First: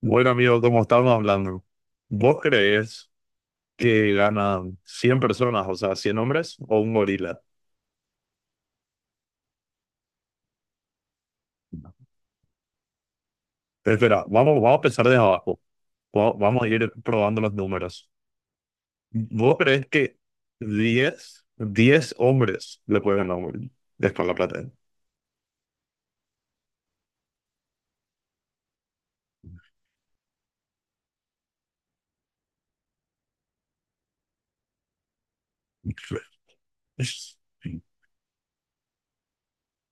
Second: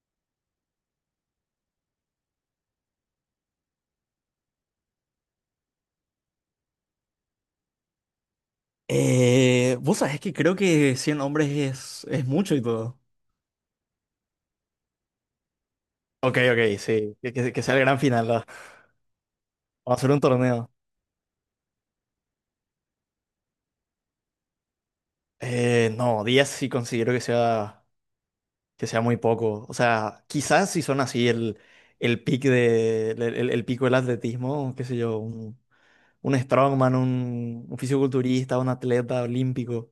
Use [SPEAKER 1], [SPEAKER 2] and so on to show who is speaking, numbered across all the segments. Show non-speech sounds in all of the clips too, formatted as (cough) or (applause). [SPEAKER 1] Bueno, amigo, como estábamos hablando, ¿vos creés que ganan 100 personas, o sea, 100 hombres o un gorila?
[SPEAKER 2] Vos sabés que creo que 100 hombres es mucho y todo.
[SPEAKER 1] Espera, vamos, vamos a empezar desde abajo.
[SPEAKER 2] Ok,
[SPEAKER 1] Vamos a
[SPEAKER 2] ok,
[SPEAKER 1] ir
[SPEAKER 2] sí. Que,
[SPEAKER 1] probando
[SPEAKER 2] que-
[SPEAKER 1] los
[SPEAKER 2] que sea el gran
[SPEAKER 1] números.
[SPEAKER 2] final, ¿verdad?
[SPEAKER 1] ¿Vos creés
[SPEAKER 2] Vamos a hacer
[SPEAKER 1] que
[SPEAKER 2] un torneo.
[SPEAKER 1] diez hombres le pueden ganar a un gorila? Es por la plata.
[SPEAKER 2] No, 10 sí considero que sea muy poco. O sea, quizás si son así el pic de, el pico del atletismo, qué sé yo, un strongman, un fisiculturista, un atleta olímpico.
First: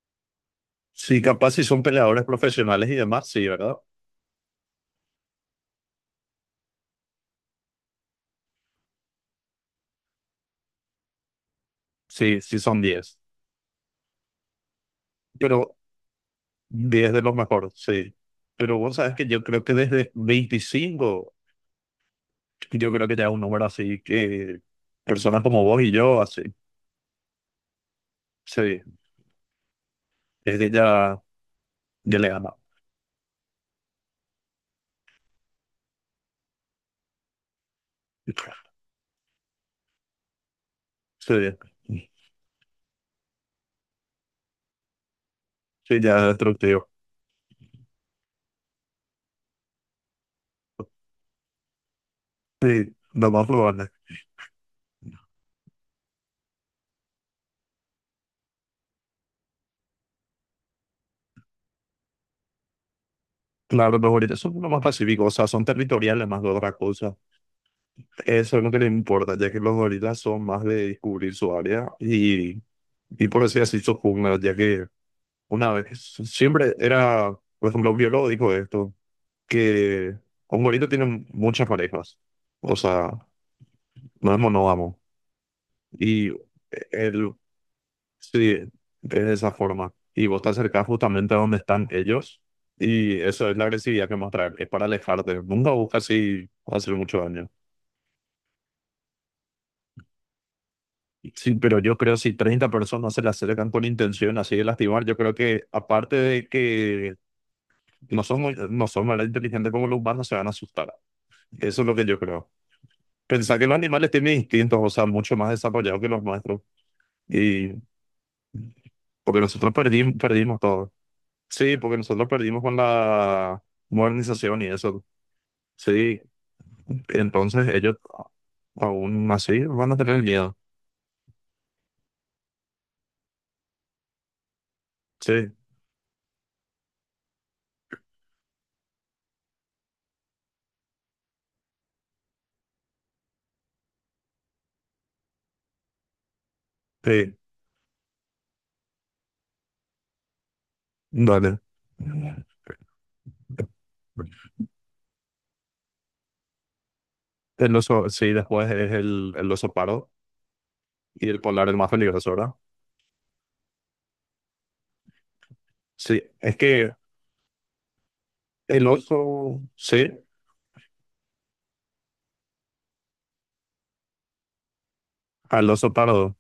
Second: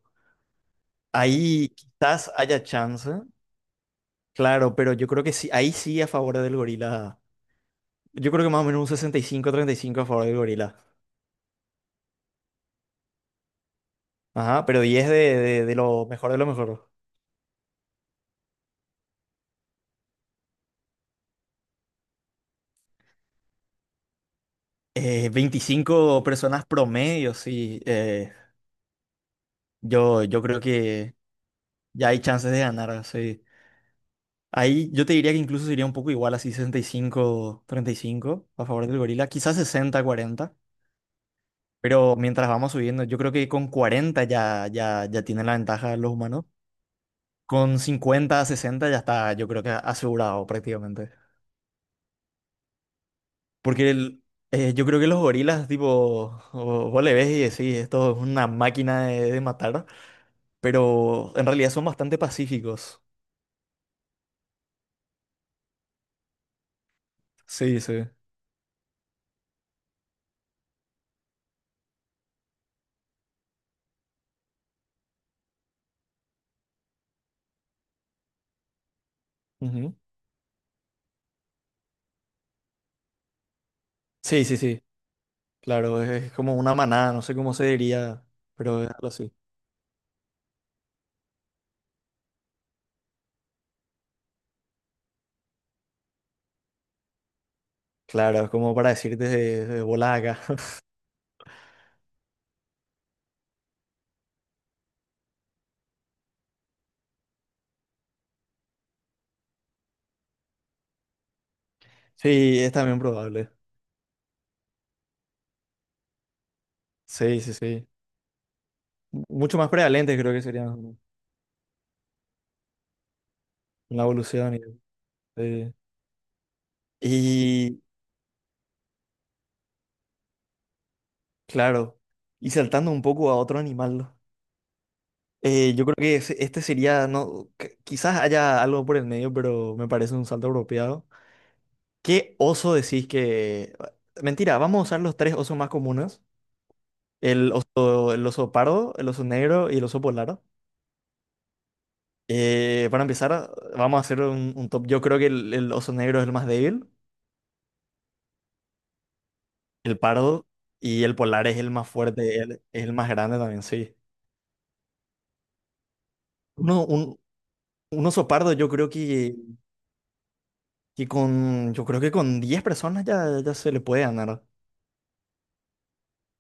[SPEAKER 1] Sí, capaz si
[SPEAKER 2] Ahí
[SPEAKER 1] son peleadores
[SPEAKER 2] quizás haya
[SPEAKER 1] profesionales y
[SPEAKER 2] chance,
[SPEAKER 1] demás, sí, ¿verdad?
[SPEAKER 2] claro, pero yo creo que sí, ahí sí a favor del gorila. Yo creo que más o menos un 65-35 a favor del gorila.
[SPEAKER 1] Sí, sí son 10,
[SPEAKER 2] Ajá, pero 10 de
[SPEAKER 1] pero
[SPEAKER 2] lo mejor de lo mejor.
[SPEAKER 1] 10 de los mejores, sí. Pero vos sabes que yo creo que desde 25, yo creo que ya es un número así que personas como vos y yo,
[SPEAKER 2] 25
[SPEAKER 1] así,
[SPEAKER 2] personas promedio, sí. eh,
[SPEAKER 1] sí,
[SPEAKER 2] yo, yo creo
[SPEAKER 1] desde
[SPEAKER 2] que
[SPEAKER 1] ya,
[SPEAKER 2] ya
[SPEAKER 1] ya
[SPEAKER 2] hay
[SPEAKER 1] le
[SPEAKER 2] chances
[SPEAKER 1] ganamos.
[SPEAKER 2] de ganar. Sí. Ahí yo te diría que incluso sería un poco igual, así 65-35 a favor del gorila. Quizás 60 cuarenta.
[SPEAKER 1] Sí,
[SPEAKER 2] Pero mientras vamos subiendo, yo creo que con 40 ya tienen la ventaja
[SPEAKER 1] sí,
[SPEAKER 2] los
[SPEAKER 1] ya es
[SPEAKER 2] humanos.
[SPEAKER 1] destructivo.
[SPEAKER 2] Con 50 60 ya está, yo creo que asegurado prácticamente.
[SPEAKER 1] Sí, lo más probable.
[SPEAKER 2] Porque el- yo creo que los gorilas, tipo, vos le ves y decís, esto es una máquina de matar, pero en realidad son bastante pacíficos.
[SPEAKER 1] Claro, los gorilas son lo más pacíficos, o sea, son territoriales más que otra cosa.
[SPEAKER 2] Sí, sí.
[SPEAKER 1] Eso es lo que les importa, ya que los gorilas son más de descubrir su área y por así decir, su jungla, ya que una vez, siempre era, por ejemplo, un biólogo dijo esto,
[SPEAKER 2] Ujú.
[SPEAKER 1] que un gorila tiene muchas parejas, o sea, no es
[SPEAKER 2] Sí, sí, sí.
[SPEAKER 1] monógamo,
[SPEAKER 2] Claro, es,
[SPEAKER 1] y
[SPEAKER 2] es como una manada, no
[SPEAKER 1] él,
[SPEAKER 2] sé cómo se diría,
[SPEAKER 1] sí, es
[SPEAKER 2] pero es algo así.
[SPEAKER 1] de esa forma, y vos te acercás justamente a donde están ellos, y eso es la agresividad que mostrar, es para alejarte, nunca buscas si va a hacer mucho daño.
[SPEAKER 2] Claro, es como para decirte de bola acá. (laughs)
[SPEAKER 1] Sí, pero yo creo si 30 personas se le acercan con intención así de lastimar, yo creo que aparte de que no son más inteligentes como los humanos, se van a asustar. Eso es lo que yo creo.
[SPEAKER 2] Sí, es también probable.
[SPEAKER 1] Pensar que los animales tienen instintos, o sea, mucho más desarrollados que los nuestros.
[SPEAKER 2] Sí, sí,
[SPEAKER 1] Y
[SPEAKER 2] sí. M-
[SPEAKER 1] porque
[SPEAKER 2] Mucho más
[SPEAKER 1] nosotros perdimos,
[SPEAKER 2] prevalentes creo que
[SPEAKER 1] perdimos
[SPEAKER 2] serían,
[SPEAKER 1] todo.
[SPEAKER 2] ¿no?
[SPEAKER 1] Sí, porque nosotros perdimos con la
[SPEAKER 2] En la evolución. Y,
[SPEAKER 1] modernización y eso.
[SPEAKER 2] sí.
[SPEAKER 1] Sí, entonces
[SPEAKER 2] Y,
[SPEAKER 1] ellos aún así van a tener miedo.
[SPEAKER 2] claro, y saltando un poco a otro animal.
[SPEAKER 1] Sí,
[SPEAKER 2] Yo creo que este sería, no, quizás haya algo por el medio, pero me parece un salto apropiado. ¿Qué oso decís que... Mentira, vamos a usar los tres osos más comunes.
[SPEAKER 1] sí,
[SPEAKER 2] El oso pardo, el oso negro y el oso polar.
[SPEAKER 1] dale.
[SPEAKER 2] Para empezar, vamos a hacer un top. Yo creo que el oso negro es el más débil,
[SPEAKER 1] El oso, sí, después es el oso
[SPEAKER 2] el
[SPEAKER 1] paro
[SPEAKER 2] pardo y el
[SPEAKER 1] y el
[SPEAKER 2] polar es
[SPEAKER 1] polar
[SPEAKER 2] el
[SPEAKER 1] el
[SPEAKER 2] más
[SPEAKER 1] más peligroso,
[SPEAKER 2] fuerte,
[SPEAKER 1] ¿verdad?
[SPEAKER 2] es el más grande también, sí.
[SPEAKER 1] Sí, es
[SPEAKER 2] Uno,
[SPEAKER 1] que
[SPEAKER 2] un, un oso pardo yo
[SPEAKER 1] el
[SPEAKER 2] creo que,
[SPEAKER 1] oso, sí,
[SPEAKER 2] que con, yo creo que con 10 personas ya se le puede ganar.
[SPEAKER 1] al oso pardo.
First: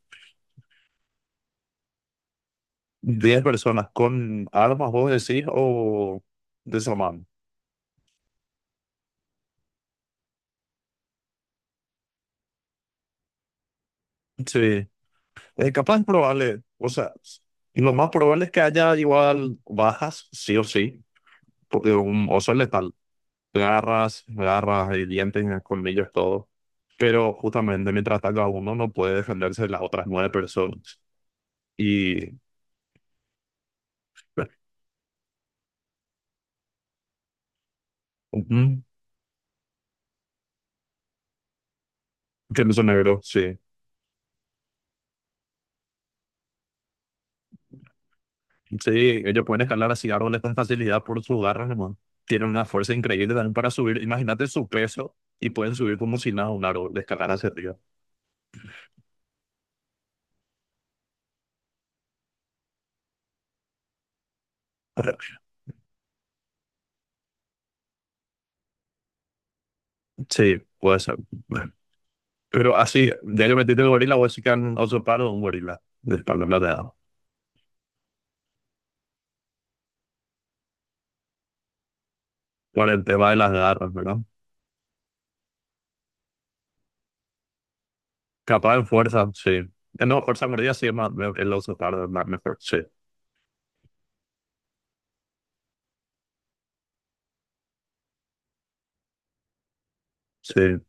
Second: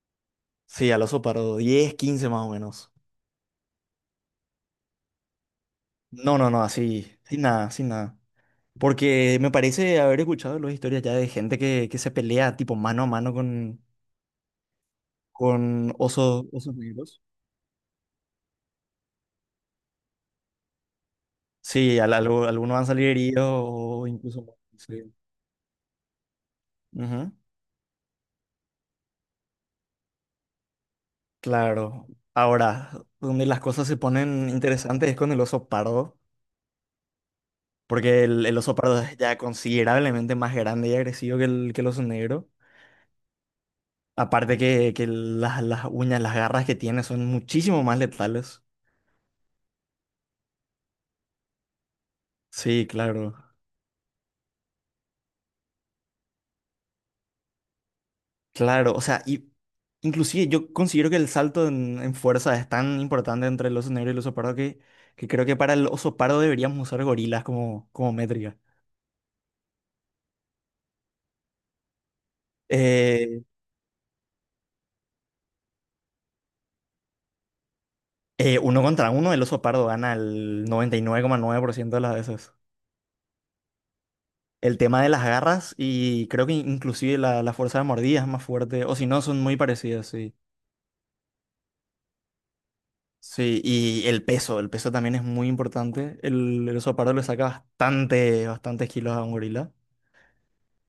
[SPEAKER 2] Sí, al oso pardo, 10, 15 más o menos.
[SPEAKER 1] 10 personas con armas, vos decís, o
[SPEAKER 2] No, no, no, así,
[SPEAKER 1] desarmando.
[SPEAKER 2] sin nada, sin nada. Porque me parece haber escuchado las historias ya de gente que se pelea tipo mano a mano con,
[SPEAKER 1] Sí.
[SPEAKER 2] con
[SPEAKER 1] Capaz
[SPEAKER 2] osos,
[SPEAKER 1] probable,
[SPEAKER 2] osos
[SPEAKER 1] o sea,
[SPEAKER 2] negros.
[SPEAKER 1] lo más probable es que haya igual bajas, sí o sí, porque
[SPEAKER 2] Sí, al-
[SPEAKER 1] un
[SPEAKER 2] algo-
[SPEAKER 1] oso es
[SPEAKER 2] algunos van a
[SPEAKER 1] letal.
[SPEAKER 2] salir heridos o
[SPEAKER 1] Garras,
[SPEAKER 2] incluso...
[SPEAKER 1] garras
[SPEAKER 2] sí.
[SPEAKER 1] y dientes, y colmillos, todo. Pero
[SPEAKER 2] Ujú,
[SPEAKER 1] justamente mientras ataca a uno, no puede defenderse las otras nueve personas.
[SPEAKER 2] claro.
[SPEAKER 1] Y.
[SPEAKER 2] Ahora, donde las cosas se ponen
[SPEAKER 1] bueno.
[SPEAKER 2] interesantes es con el oso pardo, porque el oso
[SPEAKER 1] Ujú.
[SPEAKER 2] pardo es ya considerablemente más grande y agresivo que el oso negro.
[SPEAKER 1] Que no son negros, sí.
[SPEAKER 2] Aparte que las uñas, las garras que tiene son muchísimo más letales.
[SPEAKER 1] Sí, ellos pueden escalar así árboles con facilidad por sus garras, hermano. Tienen una
[SPEAKER 2] Sí,
[SPEAKER 1] fuerza increíble también
[SPEAKER 2] claro,
[SPEAKER 1] para subir. Imagínate su peso y pueden subir como si nada un árbol, de escalar hacia arriba.
[SPEAKER 2] claro. O sea, y inclusive yo considero que el salto en fuerza es tan importante entre el oso negro y el oso pardo que
[SPEAKER 1] (laughs)
[SPEAKER 2] creo que para el oso pardo deberíamos usar gorilas como métrica.
[SPEAKER 1] Sí, puede ser. Pero así,
[SPEAKER 2] Eh,
[SPEAKER 1] de ellos metiste el gorila, vos sí que han usurpado un gorila de espalda plateada.
[SPEAKER 2] Uno contra uno, el oso pardo gana el 99,9% de las veces.
[SPEAKER 1] Por el tema de las garras, ¿verdad?
[SPEAKER 2] El tema de las garras y creo que inclusive la fuerza de mordida es más
[SPEAKER 1] Capaz
[SPEAKER 2] fuerte,
[SPEAKER 1] en
[SPEAKER 2] o si no,
[SPEAKER 1] fuerza,
[SPEAKER 2] son
[SPEAKER 1] sí.
[SPEAKER 2] muy parecidas,
[SPEAKER 1] No,
[SPEAKER 2] sí.
[SPEAKER 1] fuerza mordida sí es más, el oso pardo es más mejor, sí.
[SPEAKER 2] Sí, y el peso también es muy importante. El oso pardo le saca bastante, bastantes kilos a un gorila.
[SPEAKER 1] Sí.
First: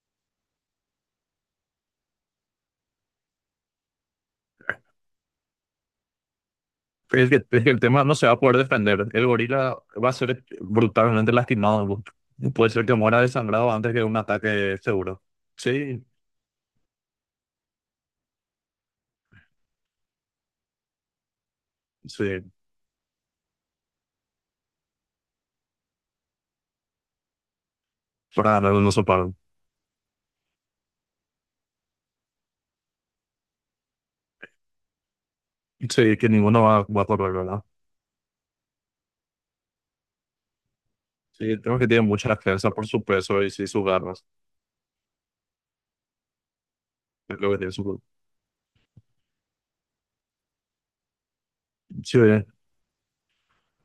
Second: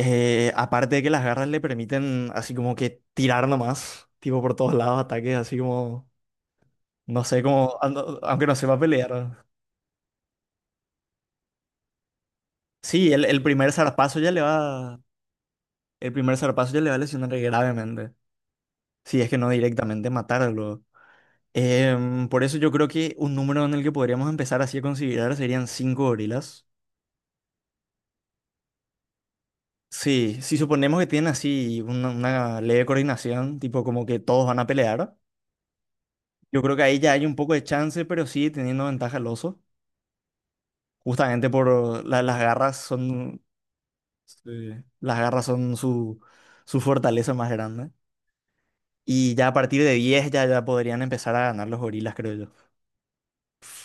[SPEAKER 2] Aparte de que las garras le permiten así como que tirar nomás, tipo por todos lados, ataques así como,
[SPEAKER 1] Pero
[SPEAKER 2] no
[SPEAKER 1] Es que,
[SPEAKER 2] sé,
[SPEAKER 1] es que
[SPEAKER 2] como,
[SPEAKER 1] el
[SPEAKER 2] a-
[SPEAKER 1] tema no
[SPEAKER 2] no-
[SPEAKER 1] se va a
[SPEAKER 2] aunque no
[SPEAKER 1] poder
[SPEAKER 2] sepa
[SPEAKER 1] defender. El
[SPEAKER 2] pelear.
[SPEAKER 1] gorila va a ser brutalmente lastimado. Puede ser que
[SPEAKER 2] Sí,
[SPEAKER 1] muera desangrado antes que un ataque seguro. Sí,
[SPEAKER 2] el primer zarpazo ya le va a lesionar gravemente. Si es que no directamente matarlo.
[SPEAKER 1] sí,
[SPEAKER 2] Por eso yo creo que un número en el que podríamos empezar así a considerar serían cinco gorilas.
[SPEAKER 1] para ganar un oso pardo.
[SPEAKER 2] Sí, si suponemos que tienen así una leve coordinación, tipo como que todos van a pelear,
[SPEAKER 1] Sí, que ninguno
[SPEAKER 2] yo creo
[SPEAKER 1] va,
[SPEAKER 2] que ahí
[SPEAKER 1] va a
[SPEAKER 2] ya hay
[SPEAKER 1] correr,
[SPEAKER 2] un poco
[SPEAKER 1] ¿verdad?
[SPEAKER 2] de chance, pero sí teniendo ventaja el oso, justamente
[SPEAKER 1] Sí, tengo que tiene
[SPEAKER 2] por la-
[SPEAKER 1] mucha
[SPEAKER 2] las
[SPEAKER 1] defensa
[SPEAKER 2] garras
[SPEAKER 1] por su peso
[SPEAKER 2] son,
[SPEAKER 1] y sí, sus garras.
[SPEAKER 2] sí, las garras son su fortaleza
[SPEAKER 1] Es lo
[SPEAKER 2] más
[SPEAKER 1] que tiene
[SPEAKER 2] grande.
[SPEAKER 1] su...
[SPEAKER 2] Y ya a partir de 10 ya podrían empezar a ganar los gorilas,
[SPEAKER 1] Sí,
[SPEAKER 2] creo yo.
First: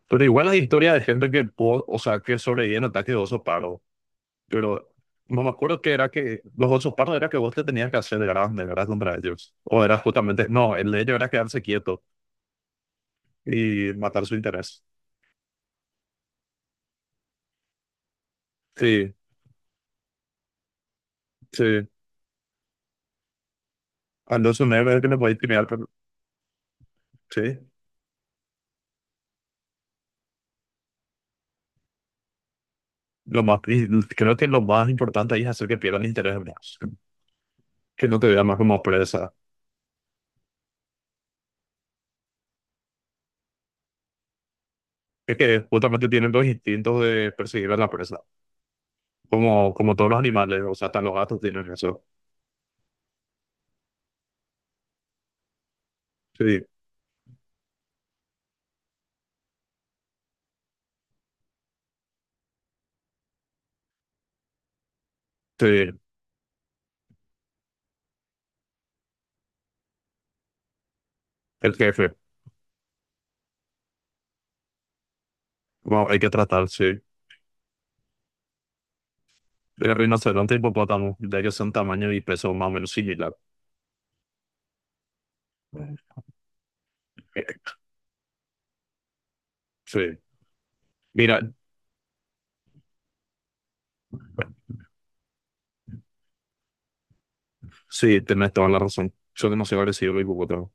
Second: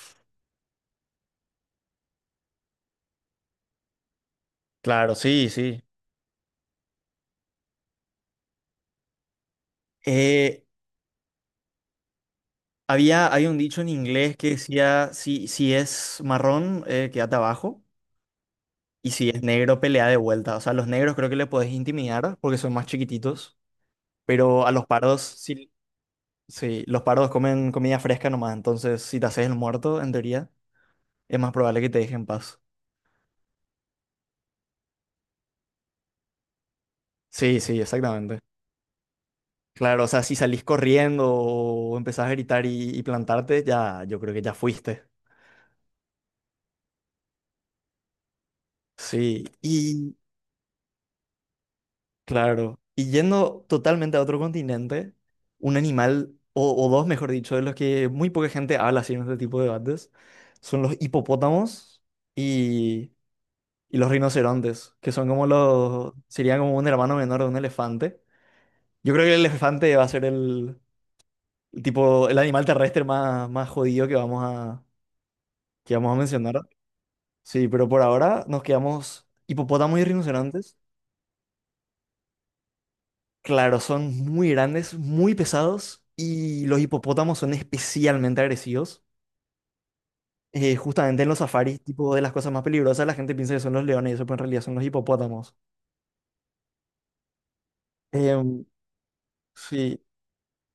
[SPEAKER 1] pero igual hay historia de gente que pudo, o sea, que sobrevive en ataque de oso pardo. Pero
[SPEAKER 2] Claro,
[SPEAKER 1] no me
[SPEAKER 2] sí,
[SPEAKER 1] acuerdo
[SPEAKER 2] sí.
[SPEAKER 1] que era que los osos pardos era que vos te tenías que hacer grande, ¿verdad? Contra ellos. O era justamente,
[SPEAKER 2] Eh,
[SPEAKER 1] no, el de ellos era quedarse quieto.
[SPEAKER 2] hay un dicho en
[SPEAKER 1] Y matar su
[SPEAKER 2] inglés que
[SPEAKER 1] interés.
[SPEAKER 2] decía, si es marrón, quédate abajo. Y
[SPEAKER 1] Sí,
[SPEAKER 2] si es negro, pelea de vuelta. O sea, a los negros creo que le podés
[SPEAKER 1] sí.
[SPEAKER 2] intimidar porque son más chiquititos. Pero
[SPEAKER 1] Anderson
[SPEAKER 2] a los
[SPEAKER 1] Neve es el que le
[SPEAKER 2] pardos,
[SPEAKER 1] puede intimidar,
[SPEAKER 2] sí,
[SPEAKER 1] pero
[SPEAKER 2] sí, los pardos
[SPEAKER 1] sí.
[SPEAKER 2] comen comida fresca nomás. Entonces, si te haces el muerto, en teoría, es más probable que te dejen en paz.
[SPEAKER 1] Lo más, y creo que lo más importante ahí es hacer que pierdan el interés en vos,
[SPEAKER 2] Sí, sí,
[SPEAKER 1] que no te
[SPEAKER 2] exactamente.
[SPEAKER 1] vean más como presa.
[SPEAKER 2] Claro, o sea, si salís corriendo o empezás a gritar y, plantarte, ya, yo creo que ya fuiste.
[SPEAKER 1] Es que justamente tienen los instintos de perseguir a la presa,
[SPEAKER 2] Sí.
[SPEAKER 1] como todos
[SPEAKER 2] Y
[SPEAKER 1] los animales, o sea, hasta los gatos tienen eso.
[SPEAKER 2] claro. Y yendo totalmente a otro continente, un animal,
[SPEAKER 1] Sí,
[SPEAKER 2] o dos, mejor dicho, de los que muy poca gente habla así en este tipo de debates, son los hipopótamos y, los rinocerontes, que son como
[SPEAKER 1] sí,
[SPEAKER 2] los, serían como un hermano menor de un elefante. Yo creo que el elefante va a ser el,
[SPEAKER 1] el
[SPEAKER 2] el
[SPEAKER 1] jefe.
[SPEAKER 2] tipo, el animal terrestre más jodido que vamos a, que
[SPEAKER 1] Bueno,
[SPEAKER 2] vamos a
[SPEAKER 1] hay que
[SPEAKER 2] mencionar.
[SPEAKER 1] tratar, sí.
[SPEAKER 2] Sí, pero por ahora nos quedamos
[SPEAKER 1] El
[SPEAKER 2] hipopótamos y
[SPEAKER 1] rinoceronte y
[SPEAKER 2] rinocerontes.
[SPEAKER 1] hipopótamo, de ellos son tamaño y peso más o menos similar.
[SPEAKER 2] Claro, son muy grandes, muy pesados y los hipopótamos
[SPEAKER 1] Eh,
[SPEAKER 2] son especialmente agresivos.
[SPEAKER 1] Sí,
[SPEAKER 2] Justamente en los
[SPEAKER 1] mira,
[SPEAKER 2] safaris, tipo de las cosas más peligrosas, la gente piensa que son los leones y eso, pero en realidad son los hipopótamos.
[SPEAKER 1] sí, tenés
[SPEAKER 2] Em,
[SPEAKER 1] toda la razón. Son demasiado
[SPEAKER 2] sí,
[SPEAKER 1] agresivos los hipopótamos.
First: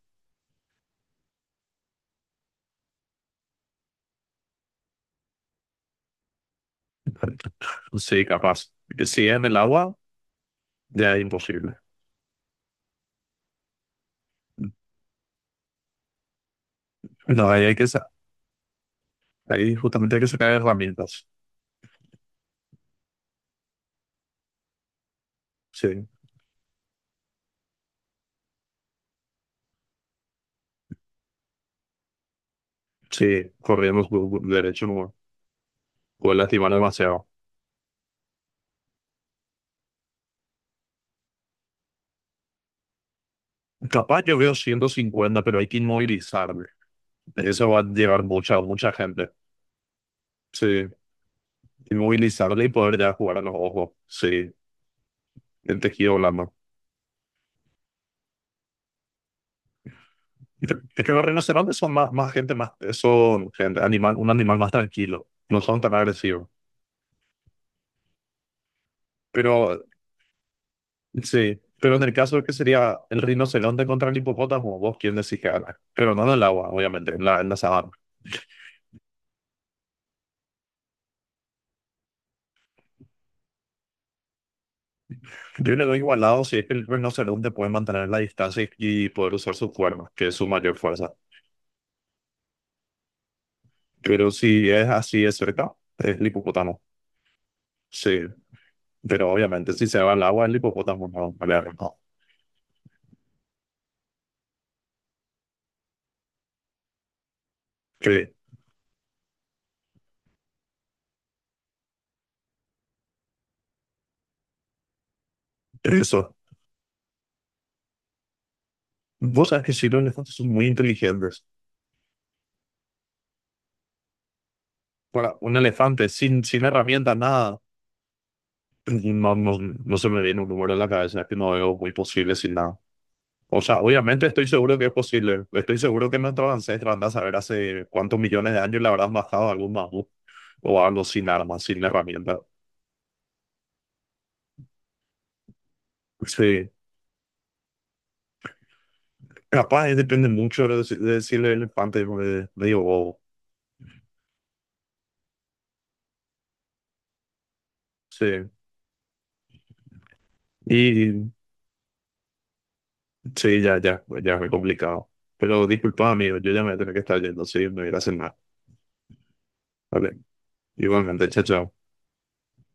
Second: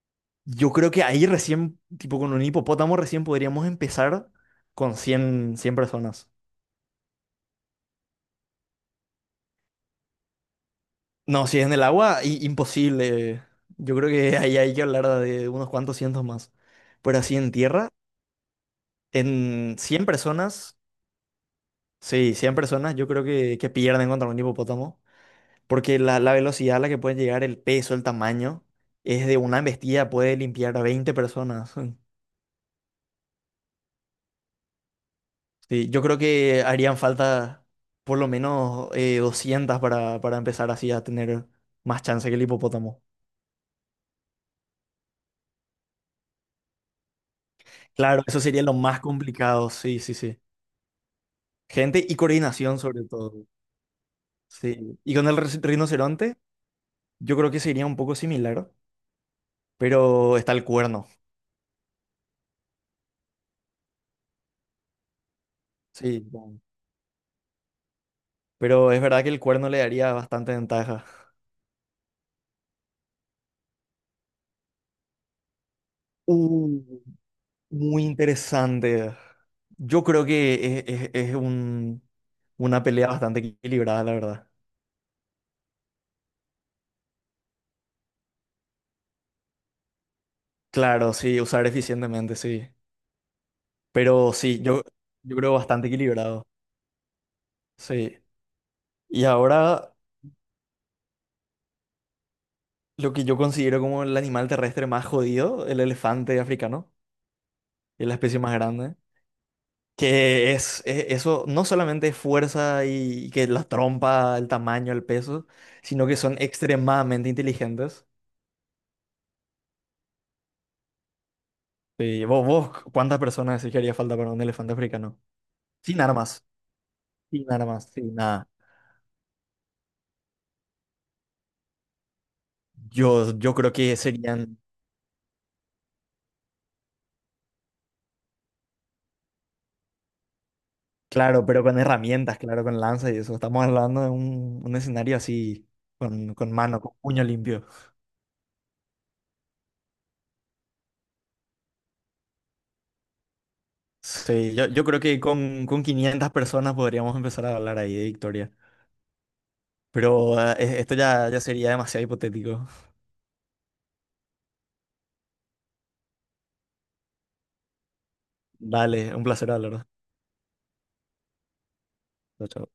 [SPEAKER 2] yo creo que ahí recién, tipo con un hipopótamo recién podríamos empezar con cien personas.
[SPEAKER 1] Sí, capaz. Que si en el agua, ya es
[SPEAKER 2] No, si es en
[SPEAKER 1] imposible.
[SPEAKER 2] el agua, imposible. Yo creo que ahí hay que hablar de unos cuantos cientos más. Pero así
[SPEAKER 1] No,
[SPEAKER 2] en
[SPEAKER 1] ahí hay que
[SPEAKER 2] tierra,
[SPEAKER 1] ahí
[SPEAKER 2] en 100
[SPEAKER 1] justamente hay que sacar
[SPEAKER 2] personas.
[SPEAKER 1] herramientas.
[SPEAKER 2] Sí, 100 personas yo creo que pierden contra un hipopótamo, porque
[SPEAKER 1] Sí,
[SPEAKER 2] la velocidad a la que pueden llegar, el peso, el tamaño, es de una embestida, puede limpiar a 20 personas. (laughs)
[SPEAKER 1] sí, corremos derecho, no
[SPEAKER 2] Sí, yo creo
[SPEAKER 1] puede
[SPEAKER 2] que
[SPEAKER 1] lastimar
[SPEAKER 2] harían
[SPEAKER 1] demasiado.
[SPEAKER 2] falta por lo menos 200 para empezar así a tener más chance que el hipopótamo.
[SPEAKER 1] Capaz yo veo 150 pero hay que inmovilizarle. Eso va a
[SPEAKER 2] Claro,
[SPEAKER 1] llevar
[SPEAKER 2] eso
[SPEAKER 1] mucha,
[SPEAKER 2] sería lo
[SPEAKER 1] mucha
[SPEAKER 2] más
[SPEAKER 1] gente.
[SPEAKER 2] complicado, sí, sí, sí.
[SPEAKER 1] Sí,
[SPEAKER 2] Gente y
[SPEAKER 1] inmovilizarle y
[SPEAKER 2] coordinación
[SPEAKER 1] poder
[SPEAKER 2] sobre
[SPEAKER 1] ya jugar a
[SPEAKER 2] todo,
[SPEAKER 1] los ojos. Sí,
[SPEAKER 2] sí. Y con el ri-
[SPEAKER 1] el tejido
[SPEAKER 2] rinoceronte,
[SPEAKER 1] blando.
[SPEAKER 2] yo creo que sería un poco similar, pero está el
[SPEAKER 1] Es
[SPEAKER 2] cuerno,
[SPEAKER 1] que los rinocerontes son más, más gente, más, son gente, animal, un animal más tranquilo. No son tan
[SPEAKER 2] sí.
[SPEAKER 1] agresivos.
[SPEAKER 2] Pero es verdad que el cuerno le
[SPEAKER 1] Pero
[SPEAKER 2] daría bastante ventaja.
[SPEAKER 1] sí, pero en el caso que sería el rinoceronte contra el hipopótamo, vos quién decís que gana. Pero no en el agua,
[SPEAKER 2] Uh,
[SPEAKER 1] obviamente, en la, sabana.
[SPEAKER 2] muy interesante. Yo creo que es, una pelea bastante equilibrada, la verdad.
[SPEAKER 1] Yo le doy igualado si es que el rinoceronte puede mantener la distancia y poder usar su cuernos, que es su mayor
[SPEAKER 2] Claro,
[SPEAKER 1] fuerza.
[SPEAKER 2] sí, usar eficientemente, sí.
[SPEAKER 1] Pero
[SPEAKER 2] Pero sí,
[SPEAKER 1] si
[SPEAKER 2] yo,
[SPEAKER 1] es así de
[SPEAKER 2] yo creo
[SPEAKER 1] cerca,
[SPEAKER 2] bastante
[SPEAKER 1] es el
[SPEAKER 2] equilibrado,
[SPEAKER 1] hipopótamo.
[SPEAKER 2] sí.
[SPEAKER 1] Sí,
[SPEAKER 2] Y
[SPEAKER 1] pero obviamente si
[SPEAKER 2] ahora
[SPEAKER 1] se va al agua, el hipopótamo no. Vale, no.
[SPEAKER 2] lo que yo considero como el animal terrestre más jodido, el elefante africano, es
[SPEAKER 1] Sí,
[SPEAKER 2] la especie más grande. Eso no solamente es fuerza y que la trompa, el tamaño, el peso, sino que
[SPEAKER 1] eso.
[SPEAKER 2] son extremadamente inteligentes.
[SPEAKER 1] Vos sabés que sí, los elefantes son muy inteligentes.
[SPEAKER 2] Sí, vos, ¿cuántas personas decís que haría falta para un elefante africano?
[SPEAKER 1] Para un
[SPEAKER 2] Sin
[SPEAKER 1] elefante sin,
[SPEAKER 2] armas,
[SPEAKER 1] sin herramientas,
[SPEAKER 2] sin
[SPEAKER 1] nada.
[SPEAKER 2] armas, sin nada.
[SPEAKER 1] No, no, no se me viene un número en la cabeza, es que no veo muy posible sin nada.
[SPEAKER 2] Yo
[SPEAKER 1] O
[SPEAKER 2] creo
[SPEAKER 1] sea,
[SPEAKER 2] que
[SPEAKER 1] obviamente estoy
[SPEAKER 2] serían,
[SPEAKER 1] seguro que es posible. Estoy seguro que nuestros ancestros andan a saber hace cuántos millones de años le habrán bajado a algún mamut o algo sin
[SPEAKER 2] claro,
[SPEAKER 1] armas,
[SPEAKER 2] pero con
[SPEAKER 1] sin
[SPEAKER 2] herramientas,
[SPEAKER 1] herramientas.
[SPEAKER 2] claro, con lanza y eso. Estamos hablando de un escenario así, con
[SPEAKER 1] Sí.
[SPEAKER 2] mano, con puño limpio.
[SPEAKER 1] Capaz depende mucho de, de si el elefante medio bobo.
[SPEAKER 2] Sí, yo creo que con 500 personas podríamos empezar a hablar ahí de
[SPEAKER 1] Sí.
[SPEAKER 2] victoria. Pero esto ya,
[SPEAKER 1] Y
[SPEAKER 2] ya sería demasiado hipotético.
[SPEAKER 1] sí, ya, ya, ya es muy complicado. Pero disculpa, amigo, yo ya me voy a tener que estar yendo, sí, me voy a ir a cenar.
[SPEAKER 2] Dale, un placer hablar.
[SPEAKER 1] Vale, igualmente, chao, chao.
[SPEAKER 2] Chao, chao.